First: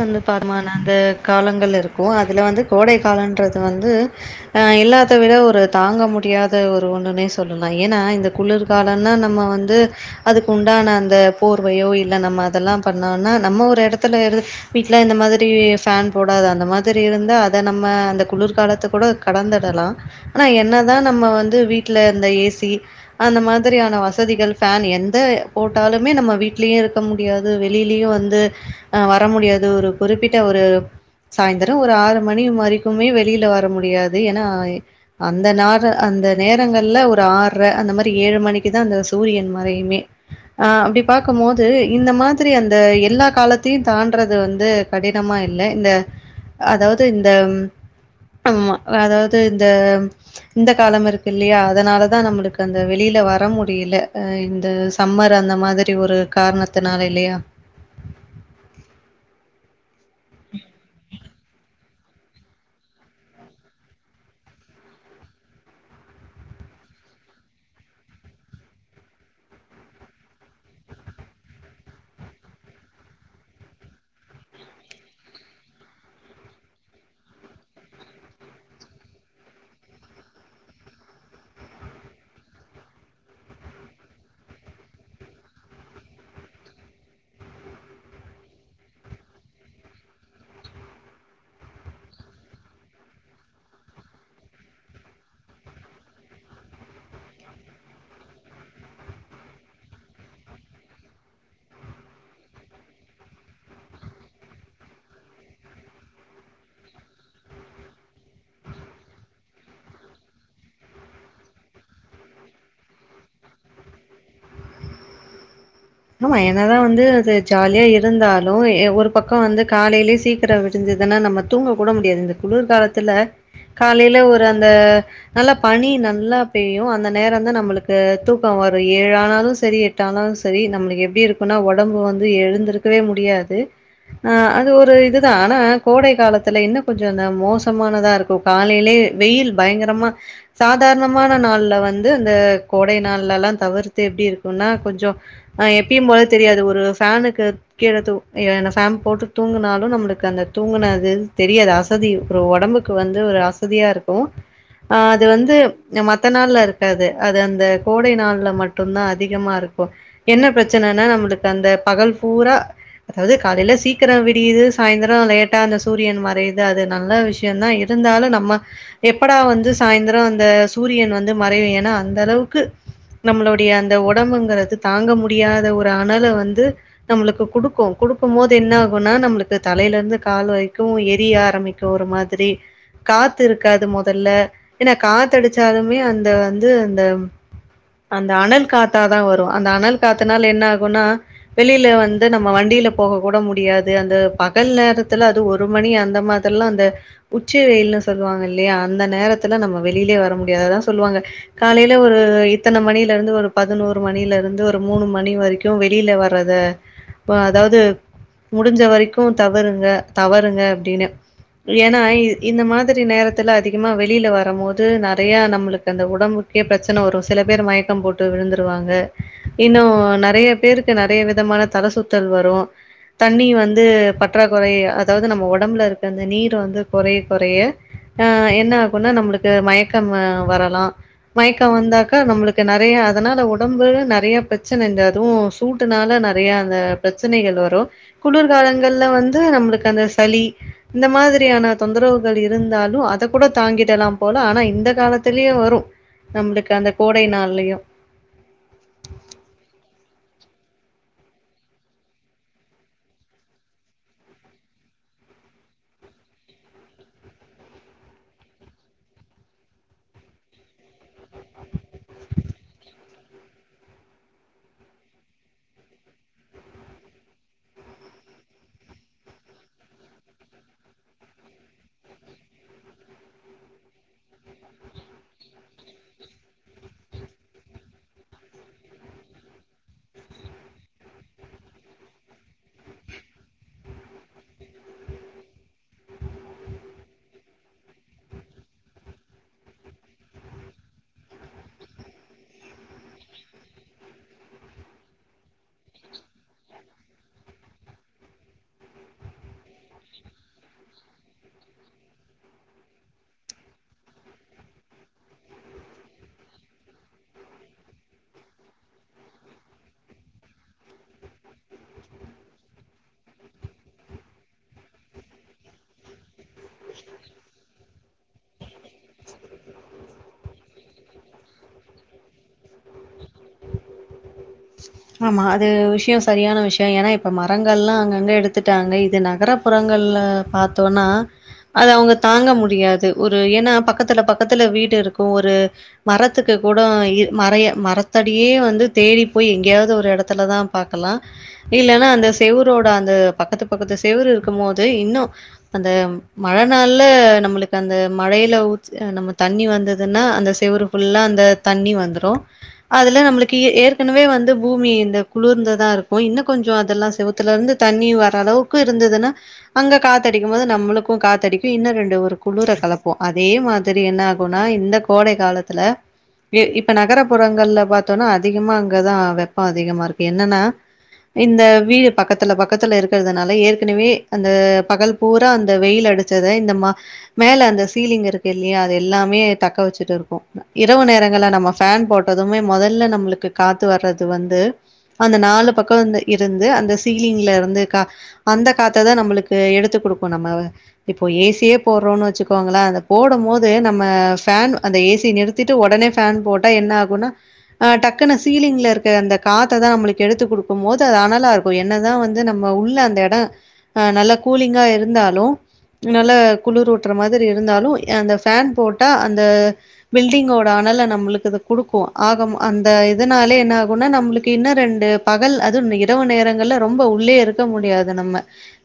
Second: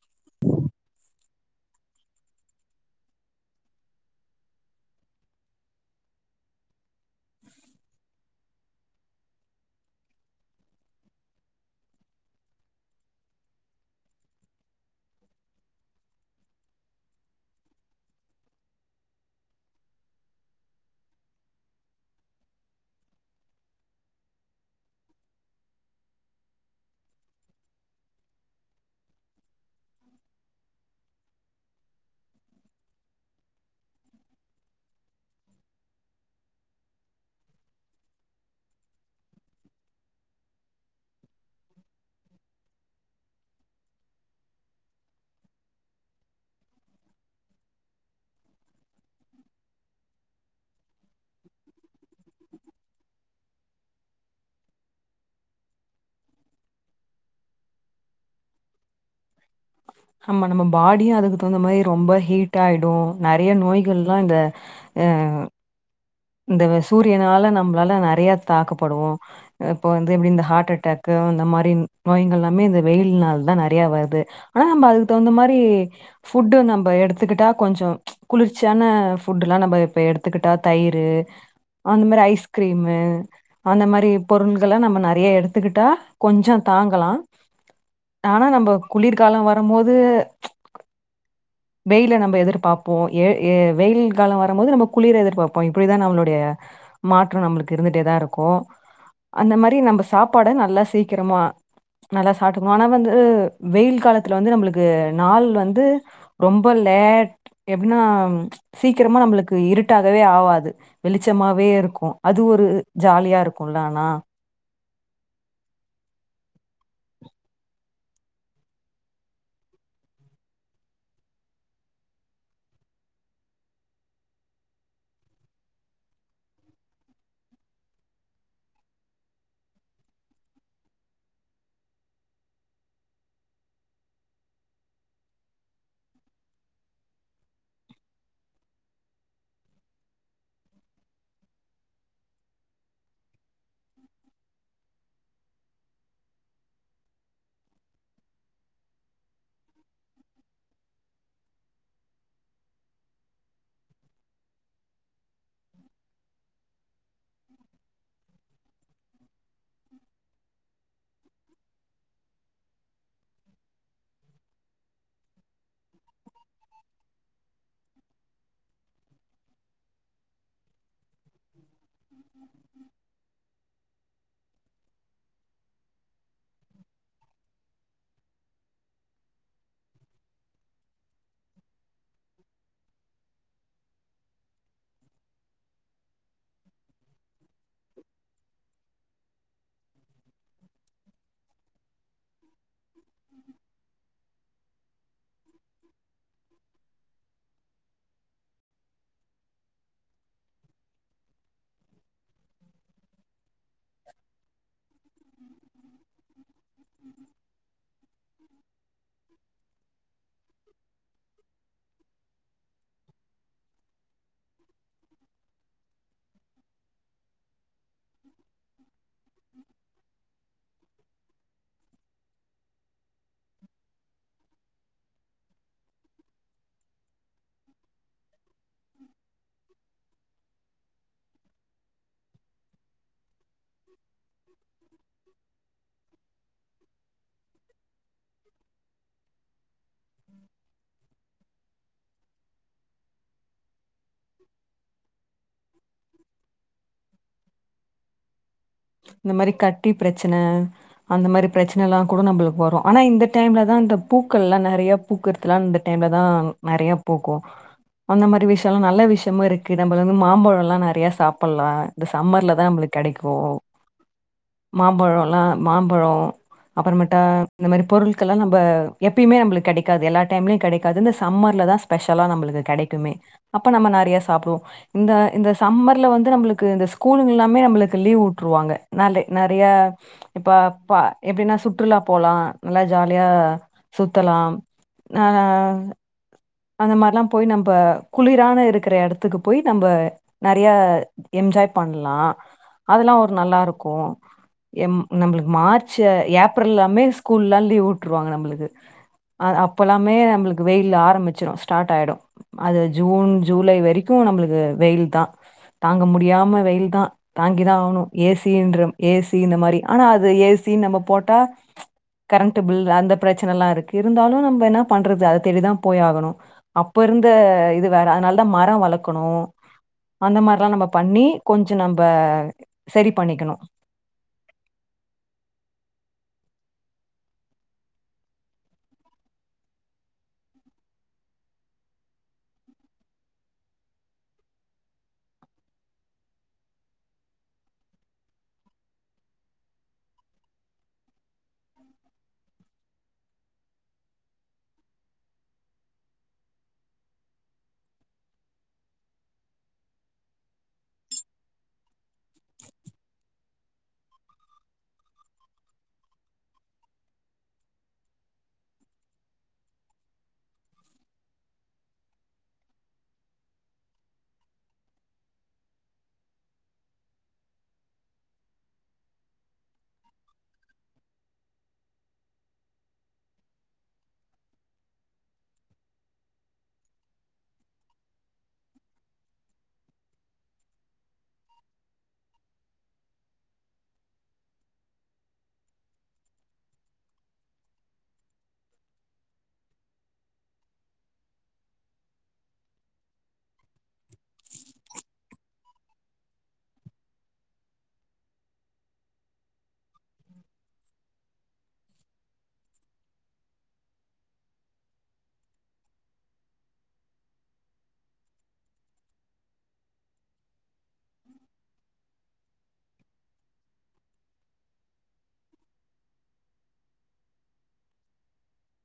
வந்து பாருமா நான்கு காலங்கள் இருக்கும் அதுல வந்து கோடை காலன்றது வந்து ஆ எல்லாத்த விட ஒரு தாங்க முடியாத ஒரு ஒன்னுன்னே சொல்லலா ஏன்னா இந்த குளிர்காலன்னா நம்ம வந்து அதுக்கு உண்டான அந்த போர்வையோ இல்ல நம்ம அதெல்லா பண்ணோன்னா நம்ம ஒரு எடத்துல இரு வீட்ல இந்த மாதிரி பேன் போடாத அந்த மாதிரி இருந்தா அத நம்ம அந்த குளிர்காலத்த கூட கடந்துடலா ஆனா என்னதா நம்ம வந்து வீட்ல இந்த ஏ சி அந்த மாதிரியான வசதிகள் ஃபேன் எந்த போட்டாலுமே நம்ம வீட்லயே இருக்க முடி யாது வெளிலயு வந்து அ வர முடியாது ஒரு குறிப்பிட்ட ஒரு சாய்ந்தரம் ஒரு ஆறு மணி வரைக்குமே வெளில வர முடியாது ஏன்னா அந்த நார அந்த நேரங்கள்ல ஒரு ஆர்ரை அந்த மாரி ஏழு மணிக்குதா அந்த சூரியன் மறையுமே ஆ அப்டி பாக்கும்போது இந்த மாதிரி அந்த எல்லா காலத்தையு தாண்றது வந் து கடினமா இல்ல இந்த அதாவது இந்த ஆம்மா அதாது இந்த இந்த காலம் இருக்கு இல்லீயா அதுனால தா நம்மளுக் அந்த வெளில வர முடியல அ இந்த சம்மர் அந்த மாதிரி ஒரு காரணத்துனால இல்லயா நம்ம நம்ம பாடியு அதுக்கு தகுந்த மாரி ரொம்ப ஹீட் ஆய்டு நெறைய நோய்கள்லா இந்த அ இந்த சூரியனால நம்மளால நெறைய தாக்கப்படுவோ இப்போ வந்து எப்டி இந்த ஹாரட் அட்டாக்கு அந்த மாரி நோய்கள் எல்லாமே இந்த வெயில் நாள தா நெறைய வருது ஆனா நம்ம அதுக்கு தவுந்த மாரி ஃபுட்டு நம்ம எடுத்துக்கிட்டா கொஞ்ச குளிர்ச்சியான ஃபுட் எல்லா நம்ம இப்ப எடுத்துக்கிட்டா தயிர் டு அந்த மாரி ஐஸ்கிரீமு அந்த மாரி பொருள்கள நம்ம நெறைய எடுத்துக்கிட்டா கொஞ்ச தாங்கலா ஆனா நம்ம குளிர்காலம் வரும்போது வெயில நம்ம எதிர்பாப்போம் எ ஏ வெயில் காலம் வரும்போது நம்ம குளிர எதிர்பாப்போம் இப்படிதான் நம்மளுடைய மாற்றம் நம்மளுக் இருந்துட்டே தா ருக்கும் அந்த மாரி நம்ம சாப்பாட நல்லா சீக்கிரமா நல்லா சாப்டுக்கும் ஆனா வந்து வெயில் காலத்துல வந்து நம்மளுக் நாள் வந்து ரொம்ப லேட் எப்புன்னா சீக்கிரமா நம்மளுக் இருட்டாகவே ஆவாது வெளிச்சமாவே இருக்கும் அது ஒரு ஜாலியா இருக்கும்ல ஆனா ஆமா என்னதான் வந்து அது ஜாலியா இருந்தாலும் ஒரு பக்கம் வந்து காலையிலயே சீக்கிரம் விடிஞ்சதுன்னா நம்ம தூங்க கூட முடியாது இந்த குளிர் காாலத்துல காலேல ஒரு அந்த நல்லா பனி நல்லா பெய்யும் அந்த நேரம்தான் நம்மளுக்கு தூக்கம் வரும் ஏழு ஆனாலும் சரி டானாலும் சரி நம்மளுக்கு எப்டி இருக்குனா ஒடம்பு வந்து எழுந்திருக்கவே முடியாது ஆ அது ஒரு இதுதான் ஆனா கோடை காலத்துல இன்னும் கொஞ்ச மோசமான தாருக்கும் காலேலயே வெயில் பயங்கரமா சாதாரணமான நாள்ல வந்து அந்த கோடை நாள்ல எல்லா தவிர்த்து எப்டி இருக்குன்னா கொஞ்சோ ஆ எப்பயு போல தெரியாது ஒரு ஃபேனுக்கு கெர தூ பேன் போட்டு தூங்கினாலும் நம்மளுக்கு அந்த தூங்கினது தெரியாது அசதி இருக்குற ஒடம்புக் கு வந்து ஒரு அசதியா இருக்கும் அ அது வந்து மத்த நாள்ல இருக்காது அது அந்த கோடை நாள்ல மட்டுந்தா அதிகமா இருக்கு என்ன பிரச்சனைன்னா நம்மளுக்கு அந்த பகல் பூரா அதாது காலேல சீக்கிர விடியுது சாயந்தர லேட்டா அந்த சூரியன் மறையுது அது நல்ல விஷ் யந்தா இருந்தாலு நம்ம எப்படா வந்து சாய்ந்திர அந்த சூரியன் வந்து மறையு ஏ ன்னா அந்த அளவுக்கு நம்ளுடைய அந்த ஒடம்புங்கறது தாங்க முடியாத ஒரு அனல வந்து நம்ளுக்கு குடுக்கு குடுக்கும் போது என்ன ஆகும்னா நம்மளுக்கு தலைல இருந்து கால் வைக்கு எரிய ஆரம்பிக் கு ஒரு மாதிரி காத்து இருக்காது மொதல்ல ஏன்னா காத்து அடிச்சாலுமே அந்த வந்து அந்த அந்த அனல் காத்தாதா வரு அந்த அனல் காத்துனால என்ன ஆகும்னா வெளில வந் து நம்ம வண்டில போக கூட முடியாது அந்த பகல் நேரத்துல அது ஒரு மணி அந்த மாதிரெல்லா அந்த உச்ச வெயில்னு சொல்லுவாங்க இல்லையா அந்த நேரத்துல நம்ம வெளிலேயே வர முடியாததா சொல்லுவாங்க காலைல ஒரு இத்தன மணில இருந்து ஒரு பதினோரு மணில இருந்து ஒரு மூணு மணி வரைக்கு வெளில வர்றத அதாது முடிஞ்ச வரைக்கு தவறுங்க தவறுங்க அப்டின்னு ஏன்னா இந்த மாதிரி நேரத் துல அதிகமா வெளில வரும் போது நெறைய நம்மளுக்கு அந்த உடம்புக்கே ப்ரச்சனை வரு சில பேர் மயக்கம் போட் டு விழுந்துருவாங்க இன்னு நெறைய பேருக்கு நெறைய விதமான தல சுத்தல் வரு தண்ணி வந்து பற்றாக்குறை அதாவது நம்ம ஒடம்புல இருக்க அந்த நீர் வந்து கொறைய கொறைய ஆ என்ன ஆகுன்னா நம்ளுக்கு மயக்கம் வரலா மயக்கம் வந்தாக்கா நம்ளுக்கு நெறைய அதனால உடம்பு நெறைய ப்ரச்சன இந்த அதுவு சூட்டுனால நெறைய அந்த ப்ரச்சனைகள் வரு குளுர்காலங்கள்ல வந்து நம்ளுக்கு அந்த சளி இந்த மாதிரியான தொந்தரவுகள் இருந்தாலு அ த கூட தாங்கிடலா போல ஆனா இந்த காலத்திலேயே வரு நம்ளுக்கு அந்த கோடை நாள்லயு இந்த மாறி கட்டி ப்ரச்சன அந்த மாரி ப்ரச்சனைலாம் கூட நம்ளுக்கு வரு ஆனா இந்த டைம்லதா அந்த பூக்கள்லா நெறைய பூக்கறத்துலாம் இந்த டைம்ல தான் நெறைய பூக்கு அந்த மாரி விஷயம்ல்லா நல்ல விஷயமு இருக்கு நம்மள வந்து மாம்பழலா நெறைய சாப் ப்பலா இந்த சம்மர்லதா நம்ளுக்கு கெடைக்கு மாம்பழம்லா மாம்பழ அப்பறமட்டா இந்த மாறி பொருட்கள் எல்லா நம்ம எப்பயுமே நம்ளுக்கு கெடைக்காது எல்லா டைம்லயும் கெடைக்காது இந்த சம்மர்லதா ஸ்பெஷலா நம்ளுக்கு கெடைக்குமே அப்ப நம்ம நெறைய சாப்டுவோ இந்த இந்த சம்மர்ல வந்து நம்ளுக்கு இந்த ஸ்கூலுங்க எல்லாமே நம்ளுக்கு லீவ் உ ட்ருவாங்க நால நெறைய இப்ப இப்ப எப்டின்னா சுற்றுலா போலா நல்லா ஜாலியா சுத்தலாம் நானா அந்த மாறிலா போய் நம்ப குளிரான இருக்கிற எடத்துக்கு போய் நம்ப நெறைய என்ஜாய் பண்லா அதெல்லா ஒரு நல்லாருக்கு எம் நம்ளுக்கு மார்ச் ஏப்ரல் எல்லாமே ஸ்கூல்ல எல்லா லீவ் உட்டுருவாங்க நம்மளுக்கு அ அப்போ எல்லாமே நம்ளுக்கு வெயில் ஆரம்பிச் சுரு ஸ்டார்ட் ஆயிடு அது ஜூன் ஜூலை வரைக்கு நம்ளுக்கு வெயில்தா தாங்க முடியாம வெயில்தா தாங்கிதா ஆகணு ஏசின்ற ஏசி இந்த மாறி ஆனா அது ஏசின்னு நம்ம போட்டா கரண்ட்ட் பில் அந்த பிரச்சனைலா இருக்கு இருந்தாலு நம்ப என்னா பண்றது அத தேடி தா போய் ஆகணு அப்ப இருந்த இது வேற அதனாலதா மர வளக்கணு அந்த மாறிலா நம்ம பண்ணி கொஞ்ச நம்ம சரி பண்ணிக்கணு ஆமா அது விஷ்யோ சரியான விஷ்ய ஏன்னா இப்போ மரங்கள்லா அங்கங்க எடுத்துட்டாங்க இது நகர நகர புறங்கள்ல பாத்தோன்னா அது அவங்க தாங்க முடியாது ஒரு ஏன்னா பக்கத்துல பக்கத்துல வீடு இருக்கு ஒரு மரத்துக்கு கூட இ மரத்தடியே வந்து தேடி போய் எங்கயாவது ஒரு எடத்துல தா பாக்கலா இல்லன்னா அந்த செவுரோட அந்த பக்கத்து பக்கத்து செவுரு இருக்கும் போது இன்னு அந்த மழைநாள்ல நம்ளுக்கு அந்த மழையில ஊத் நம்ம தண்ணி வந்ததுன்னா அந்த செவுறு ஃபுல்லா அந்த தண்ணி வந்துரு அதுல நம்ளுக்கு ஏற்கனவே வந்து பூமி இந்த குளிர்ந்துதா இருக்கு இன்னு கொஞ்ச அதெல்லா செவுத்துல இருந்து தண்ணி வர்ர அளவுக்கு இருந்ததுன்னா அங்க காத்தடிக்கும் போது நம்மளுக்கு காத்தடிக்கு இன்னு ரெண்டு ஒரு குளிர கலப்பு அதே மா தரி என்ன ஆகுன்னா இந்த கோடை காலத்துல இப்ப நகரபுறங்கள்ல பாத்தோனா அதிகமா அங்கதா வெப்போ அதிகமா இருக்கு என்னன்னா இந்த வீடு பக்கத்துல பக்கத்துல இருக்கறதுனால ஏற்கனவே அந்த பகல் பூரா அந்த வெயில் அடிச்சத இந்த மா மேல அந்த சீலிங் இருக்கு இல்லையா அது எல்லாமே தக்க வச்சுட்டு இருக்கு இரவு நேரங்கள்ல நம்ம ஃபேன் போட்டதுமே மொதல்ல நம்மளுக்கு காத்து வர்றது வந்து அந்த நாலு பக்க இருந்து அந்த சீலிங்ல இருந்து கா அந்த காத்ததா நம்மளுக்கு எடுத்து குடுக்கு நம்ம இப்போ ஏசியே போட்றோன்னு வச்சுக்கோங்களா அந்த போடம் போது நம்ம ஃபேன் அந்த ஏசி நிறுத் ட்டு ஒடனே ஃபேன் போட்டா என்ன ஆகுன்னா டக்குன்னு சீலிங்ல இருக் அந்த காத்ததா நம்மளுக்கு எடுத்து குடுக்கும் போது அது அனலா இருக்கு என்னதா வந்து நம்ம உள்ள அந்த எடோ ஆ நல்லா கூலிங்கா இருந்தாலு நல்லா குளுரூட்ற மாதிரி இருந்தாலு அந்த ஃபேன் போட்டா அந்த பில்டிங்கோட அனல நம்மளுக்கு இது குடுக்கு ஆக அந்த இதனாலே என்ன ஆகுன்னா நம்மளுக்கு இன்னு ரெண்டு பகல் அது இரவு நேரங்கள்ல ரொம்ப உள்ளே இருக்க முடியாது நம்ம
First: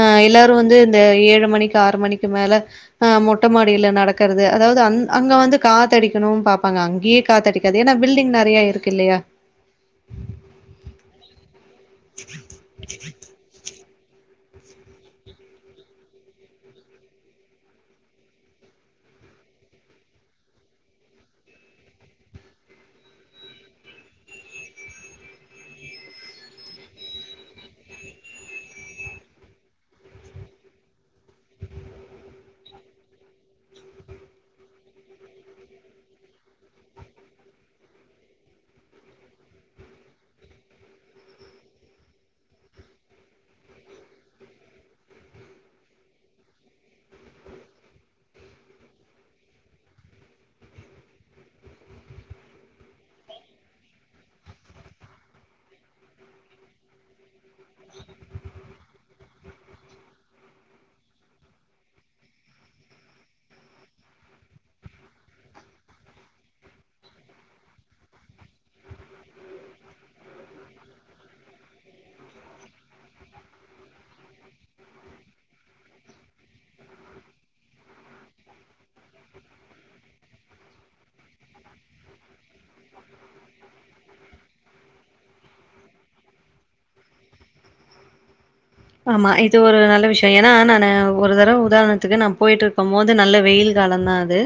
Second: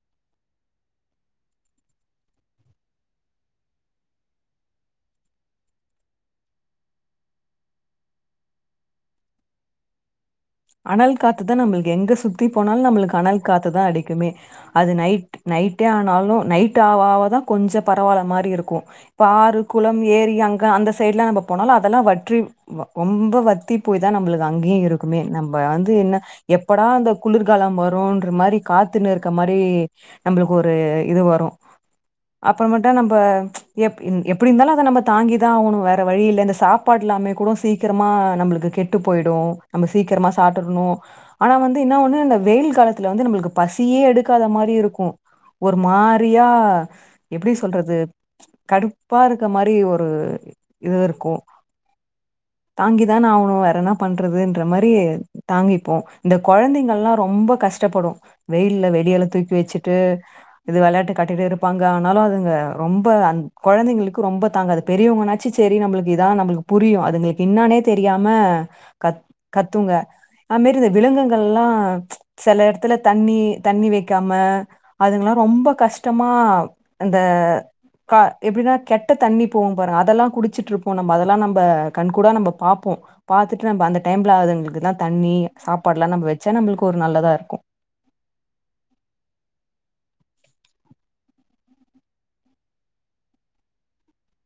ஆ எல்லாரு வந்து இந்த ஏழு மணிக்கு ஆறு மணிக்கு மேல ஆ மொட்டமாடில நடக்கறது அதாவது அ அங்க வந்து காத்தடிக்கணு பாப்பாங்க அங்கயே காத்தடிக்காது ஏன்னா பில்டிங் நெறைய இருக்கு இல்லையா அனல் காத்துதா நம்மளுக்கு எங்க சுத்தி போனாலு நம்மளுக்கு அனல் காத்துதா அடிக்குமே அது நைட் நைட்டே ஆனாலு நைட் ஆவ ஆவதா கொஞ்ச பரவால்ல மாரி இருக்கு இப்ப ஆறு குளம் ஏரி அங்க அந்த சைடு் எல்லா நம்ம போனாலு அதெல்லா வற்றி ரொம்ப வத்தி போய் தா நம்மளுக்கு அங்கியு இருக்குமே நம்ம வந்து என்ன எப்படா அந்த குளிர்காலம் வருன்ற மாரி காத்துன்னு இருக்க மாரி நம்மளுக்கு ஒரு இது வரு அப்புறமெட்டா நம்ப எப்டி இருந்தாலு அத நம்ம தாங்கிதா ஆவணு வேற வழி இல்ல இந்த சாப் பாடு இல்லாமே கூட சீக்கிரமா நம்மளுக்கு கெட்டு போய்டு நம்ம சீக்கிரமா சாப்டர்ணு ஆனா வந்து என்ன ஒண்ணு அந்த வெயில் காலத்துல வந்து நம்மளுக்கு பசியே எடுக்காத மாரி இருக்கு ஒரு மாரியா எப்டி சொல்றது கடுப்பா இருக்க மாரி ஒரு இது இருக்கு தாங்கி தான ஆவனு வேற என்ன பண்றது மாரி தாங்கிப்போ இந்த குழந்தைங்கள்லா ரொம்ப கஷ்டப்படு வெயில்ல வெளியல தூக்கி வச்சுட்டு இது வெளையாட்டு கட்டிட்டு இருப்பாங்க ஆனாலு அதுங்க ரொம்ப அந்த் கொழந்தைங்களுக்கு ரொம்ப தாங்காது பெரியவங்கனாச்சு சரி நம்மளுக்கு இதா நம்மளுக்கு புரியு அதுங்களுக்கு என்னானே தெரியாம கத் கத்துங்க அதுமாரி இந்த விலங்குங்கள்லா செல இடத்துல தண்ணி தண்ணி வைக்காம அதுங்குல்லா ரொம்ப கஷ்டமா அந்த கா எப்டினா கெட்ட தண்ணி போவு பாருங்க அதெல்லா குடிச்சிட்ருப்போ நம்ம அதெல்லா நம்ம கண்கூடா நம்ம பாப்போ பாத்துட்டு நம்ம அந்த டைம்ல அதுங்களுக்கு தண்ணி சாப்பாடுல்லா நம்ம வச்சா நம்ளுக்கு ஒரு நல்லதா இருக்கு ஆமா இது ஒரு நல்ல விஷ்யோ ஏனா நானு ஒரு தரவ உதாரணத்துக்கு நா போயிட்டு இருக்கும் போது நல்ல வெயிலு காலந்தா அது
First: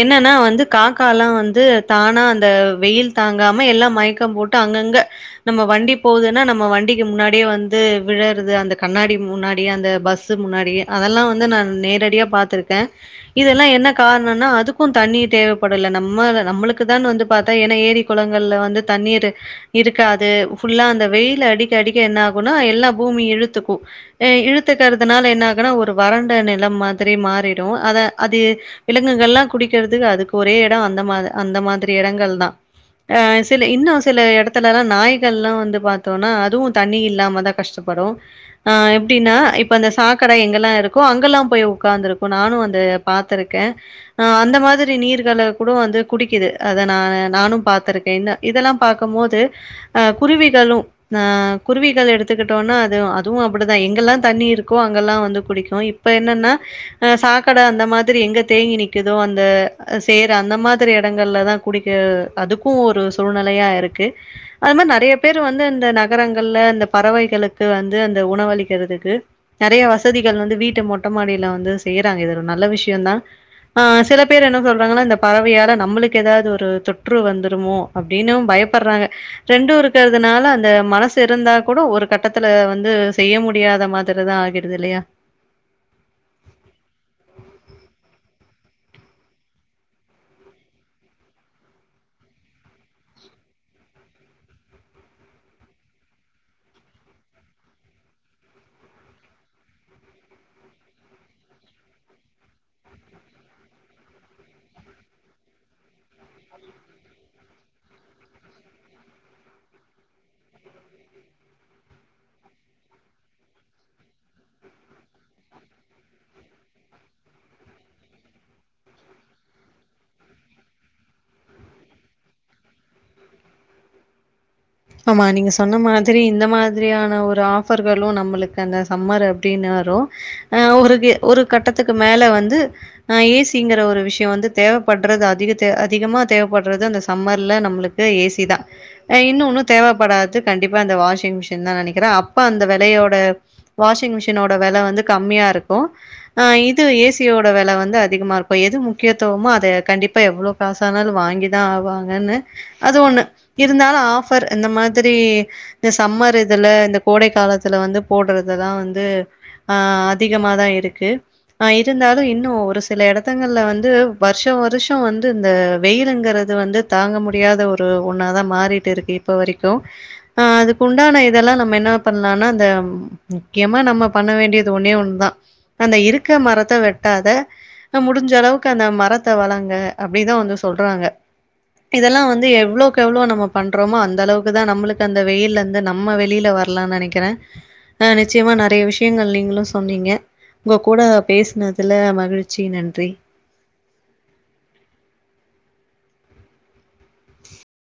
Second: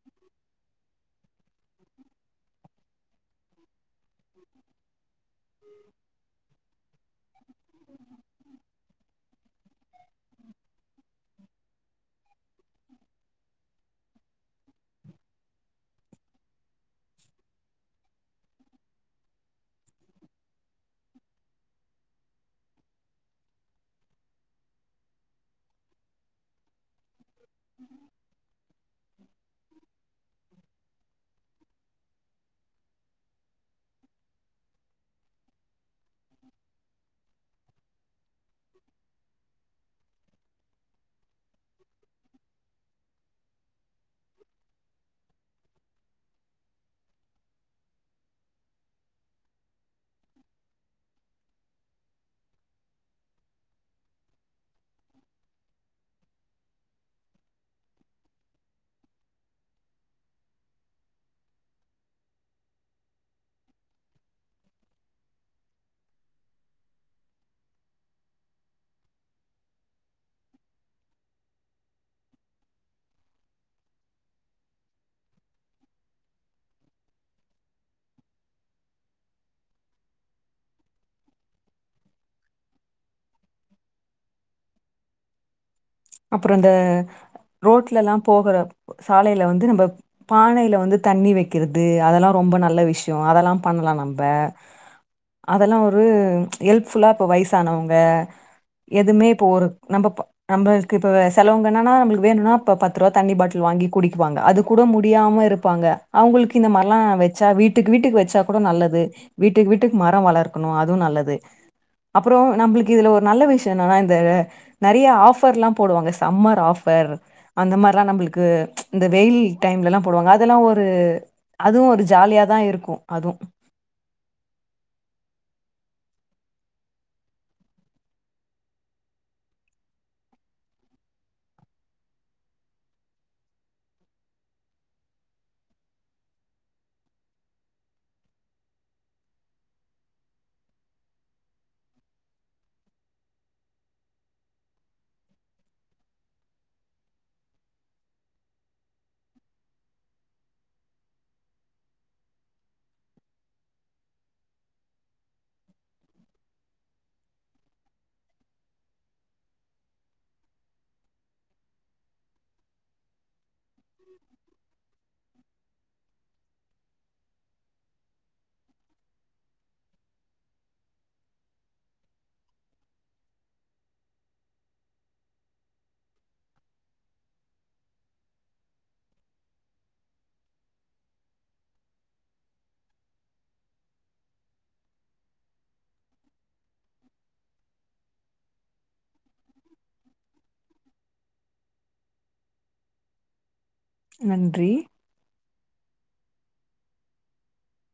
என்னன்னா வந்து காக்கால்லா வந்து தானா அந்த வெயில் தாங்காம எல்லா மயக்கம் போட் டு அங்கங்க நம்ம வண்டி போகுதுன்னா நம்ம வண்டிக்கு முன்னாடியே வந்து விழ ந்தது அந்த கண்ணாடி முன்னாடி அந்த பஸ் முன்னாடி அதெல்லா வந்து நா நேரடியா பா்த்திருக்கே இதெல்லா என்ன காரணோன்னா அதுக்கு தண்ணி தேவப்படுல நம்ம நம்மளுக்கு தான் வந்து பாத்தா ஏனா ஏரி குளங்கள்ல வந்து தண்ணீரு இருக்காது ஃபுல்லா அந்த வெயில் அடிக்க அடிக்க என்ன ஆகுன்னா எல்லா பூமி இழுத்துக்கு ஏ இழுத்துக்கிறதுனால என்ன ஆகுனா ஒரு வறண்ட நிலம் மாதிரி மாரி போயிரு அதா அது விலங்குகள்லா குடிக்கிறதுக்கு அதுக்கு ஒரே எடோ அந்த மா அந்த மாதிரி எடங்கள் தா ஆ சில இன்னு சில எடத்துலலா நாய்கள்லா வந்து பாத்தோன்னா அதுவு தண்ணி இல்லாம தா கஷ்ட அப்பறோ ஆ எப்டின்னா இப்ப அந்த சாக்கட எங்கெல்லா இருக்கோ அங்கல்லா போய் உட்காந்துருக்கு நானு அந்த பாத்துருக்கே ஆ அந்த மாதிரி நீர்கள கூடோ வந்து குடிக்குது அத நா நானு பாத்திருக் என்ன இதெல்லாம் பாக்கும் போது அ குருவிகளும் அ குருவிகள் எடுத்துக்கிட் டோனா அது அதுவு அப்டிதா எங்கெல்லா தண்ணி இருக்கோ அங்கெல்லா வந்து குடிக்கு இப்ப என்னன்னா அ சாக்கடை அந்த மாதிரி எங்க தேங்கி நிக்குதோ அந்த சேறு அந்த மாதிரி இடங்கள்லதா குடிக்க அதுக்கு ஒரு சூழ்நிலையா இருக்கு அது மாரி நெறைய பேரு வந்து இந்த நகரங்கள்ல இந்த பறவை களுக்கு வந்து அந்த உணவளிக்கிறதுக்கு நெறைய வசதிகள் வந்து வீட்டு மொட்டை மாடியில வந்து செய்யுறாங்க இது ஒரு நல்ல விஷ்யந்தா ஆ சில பேர் என்ன சொல்றாங்கன்னா இந்த பறவையால நம்ளுக்கு ஏதாவது ஒரு தொற்று வந்துருமோ அப்டின்னும் பயப்படுறாங்க ரெண்டு இருக்கிறதுனால அந்த மனசு இருந்தா கூட ஒரு கட்டத்துல வந்து செய்ய முடியாத மாதிரிதா ஆகிடுது இல்லயா அப்புறோ இந்த ரோட்ல எல்லா போகுற சாலையில வந்து நம்ப பானையில வந்து தண்ணி வைக்கிறது அதெல்லா ரொம்ப நல்ல விஷ்யம் அதெல்லா பண்ணலா நம்ப அதெல்லா ஒரு ஹெல்ப் ஃபுல்லா இப்ப வயசானவங்க எதுமே இப்போ ஒரு நம்ம ப நம்ப இப்போ செலவுங்க என்னன்னா நம்ளுக்கு வேணுனா இப்போ பத்து ரூவா தண்ணி பாட்டில் வாங்கி குடிக்குவாங்க அது கூட முடியாம இருப்பாங்க அவங்ளுக்கு இந்தமாரிலா வச்சா வீட்டுக்கு வீட்டுக்கு வச்சா கூட நல்லது வீட்டுக்கு வீட்டுக்கு மரோ வளர்க்கணு அதுவு நல்லது அப்றோ நம்ளுக்கு இதுல ஒரு நல்ல விஷ்யோ என்னன்னா இந்த நெறைய ஆஃபர்ல்லா போடுவாங்க சம்மர் ஆஃபர் அந்த மாரிலா நம்ளுக்கு இந்த வெயில் டைம்லல்லா போடுவாங்க அதெல்லா ஒரு அதுவு ஒரு ஜாலியாதா இருக்கு அதுவு ஆமா நீங்க சொன்ன மாதிரி இந்த மாதிரியான ஒரு ஆஃபர்களு நம்ளுக்கு அந்த சம்மரு அப்டின்னு வரு அ ஒரு கி ஒரு கட்டத்துக்கு மேல வந்து ஆ ஏ சிங்கிற ஒரு விஷ்யோ வந்து தேவைப்படுறது அதிக தே அதிகமா தேவைப்படுறது அந்த சம்மர்ல நம்ளுக் கு ஏ சிதா அ இன்னு ஒன்னு தேவைப்படாது கண்டிப்பா அந்த வாஷிங் மிஷின் தா நெனைக்கிறே அப்ப அந்த வெலையோட வாஷிங் மிஷினோட வெல வந்து கம்மியா இருக்கோ ஆ இது ஏ சி யோட வெல வந்து அதிகமா இருக்கோ எது முக்கியத்துவமோ அத கண்டிப்பா எவ்வளோ காசானாலு வாங்கி தா ஆவாங்கன்னு அது ஒண்ணு இருந்தாலு ஆஃப் பர் இந்த மாதிரி இந்த சம்மர் இதுல இந்த கோடை காலத்துல வந்து போடுறதுலா வந்து ஆ அதிகமா தா இருக்கு ஆ இருந்தாலு இன்னு ஒரு சில எடத்தங்கள வந் து வருஷா வருஷோ வந்து இந்த வெயிலுங்கிற து வந்து தாங்க முடியாத ஒரு ஒண்ணாதா மாறிட்டுருக்கு இப்ப வரைக்கூ ஆ அதுக்குண்டான இதெல்லா நம்ம என்ன பண்லானா இந்த ம் முக்கியமா நம்ம பண்ண வேண்டியது ஒன்னே ஒண்தா அந்த இருக்க மரத்த வெட்டாத அ முடிஞ்ச அளவுக்கு அந்த மரத்த வளங்க அப்டிதா வந்து சொல்றாங்க இதெல்லா வந்து எவ்ளோக் எவ்ளோ நம்ம பண்றோமோ அந் தளவுக்கு தா நம்மளுக்கு அந்த வெயில்ல இந்து நம்ம வெளில வர்லா நெனைக்கிறே அ நிச்சியமா நெறைய விஷியங்கள் நீங்களு சொன்னீங்க உங்க கூட பேசுனதுல மகிழ்ச்சி நன்றி நன்றி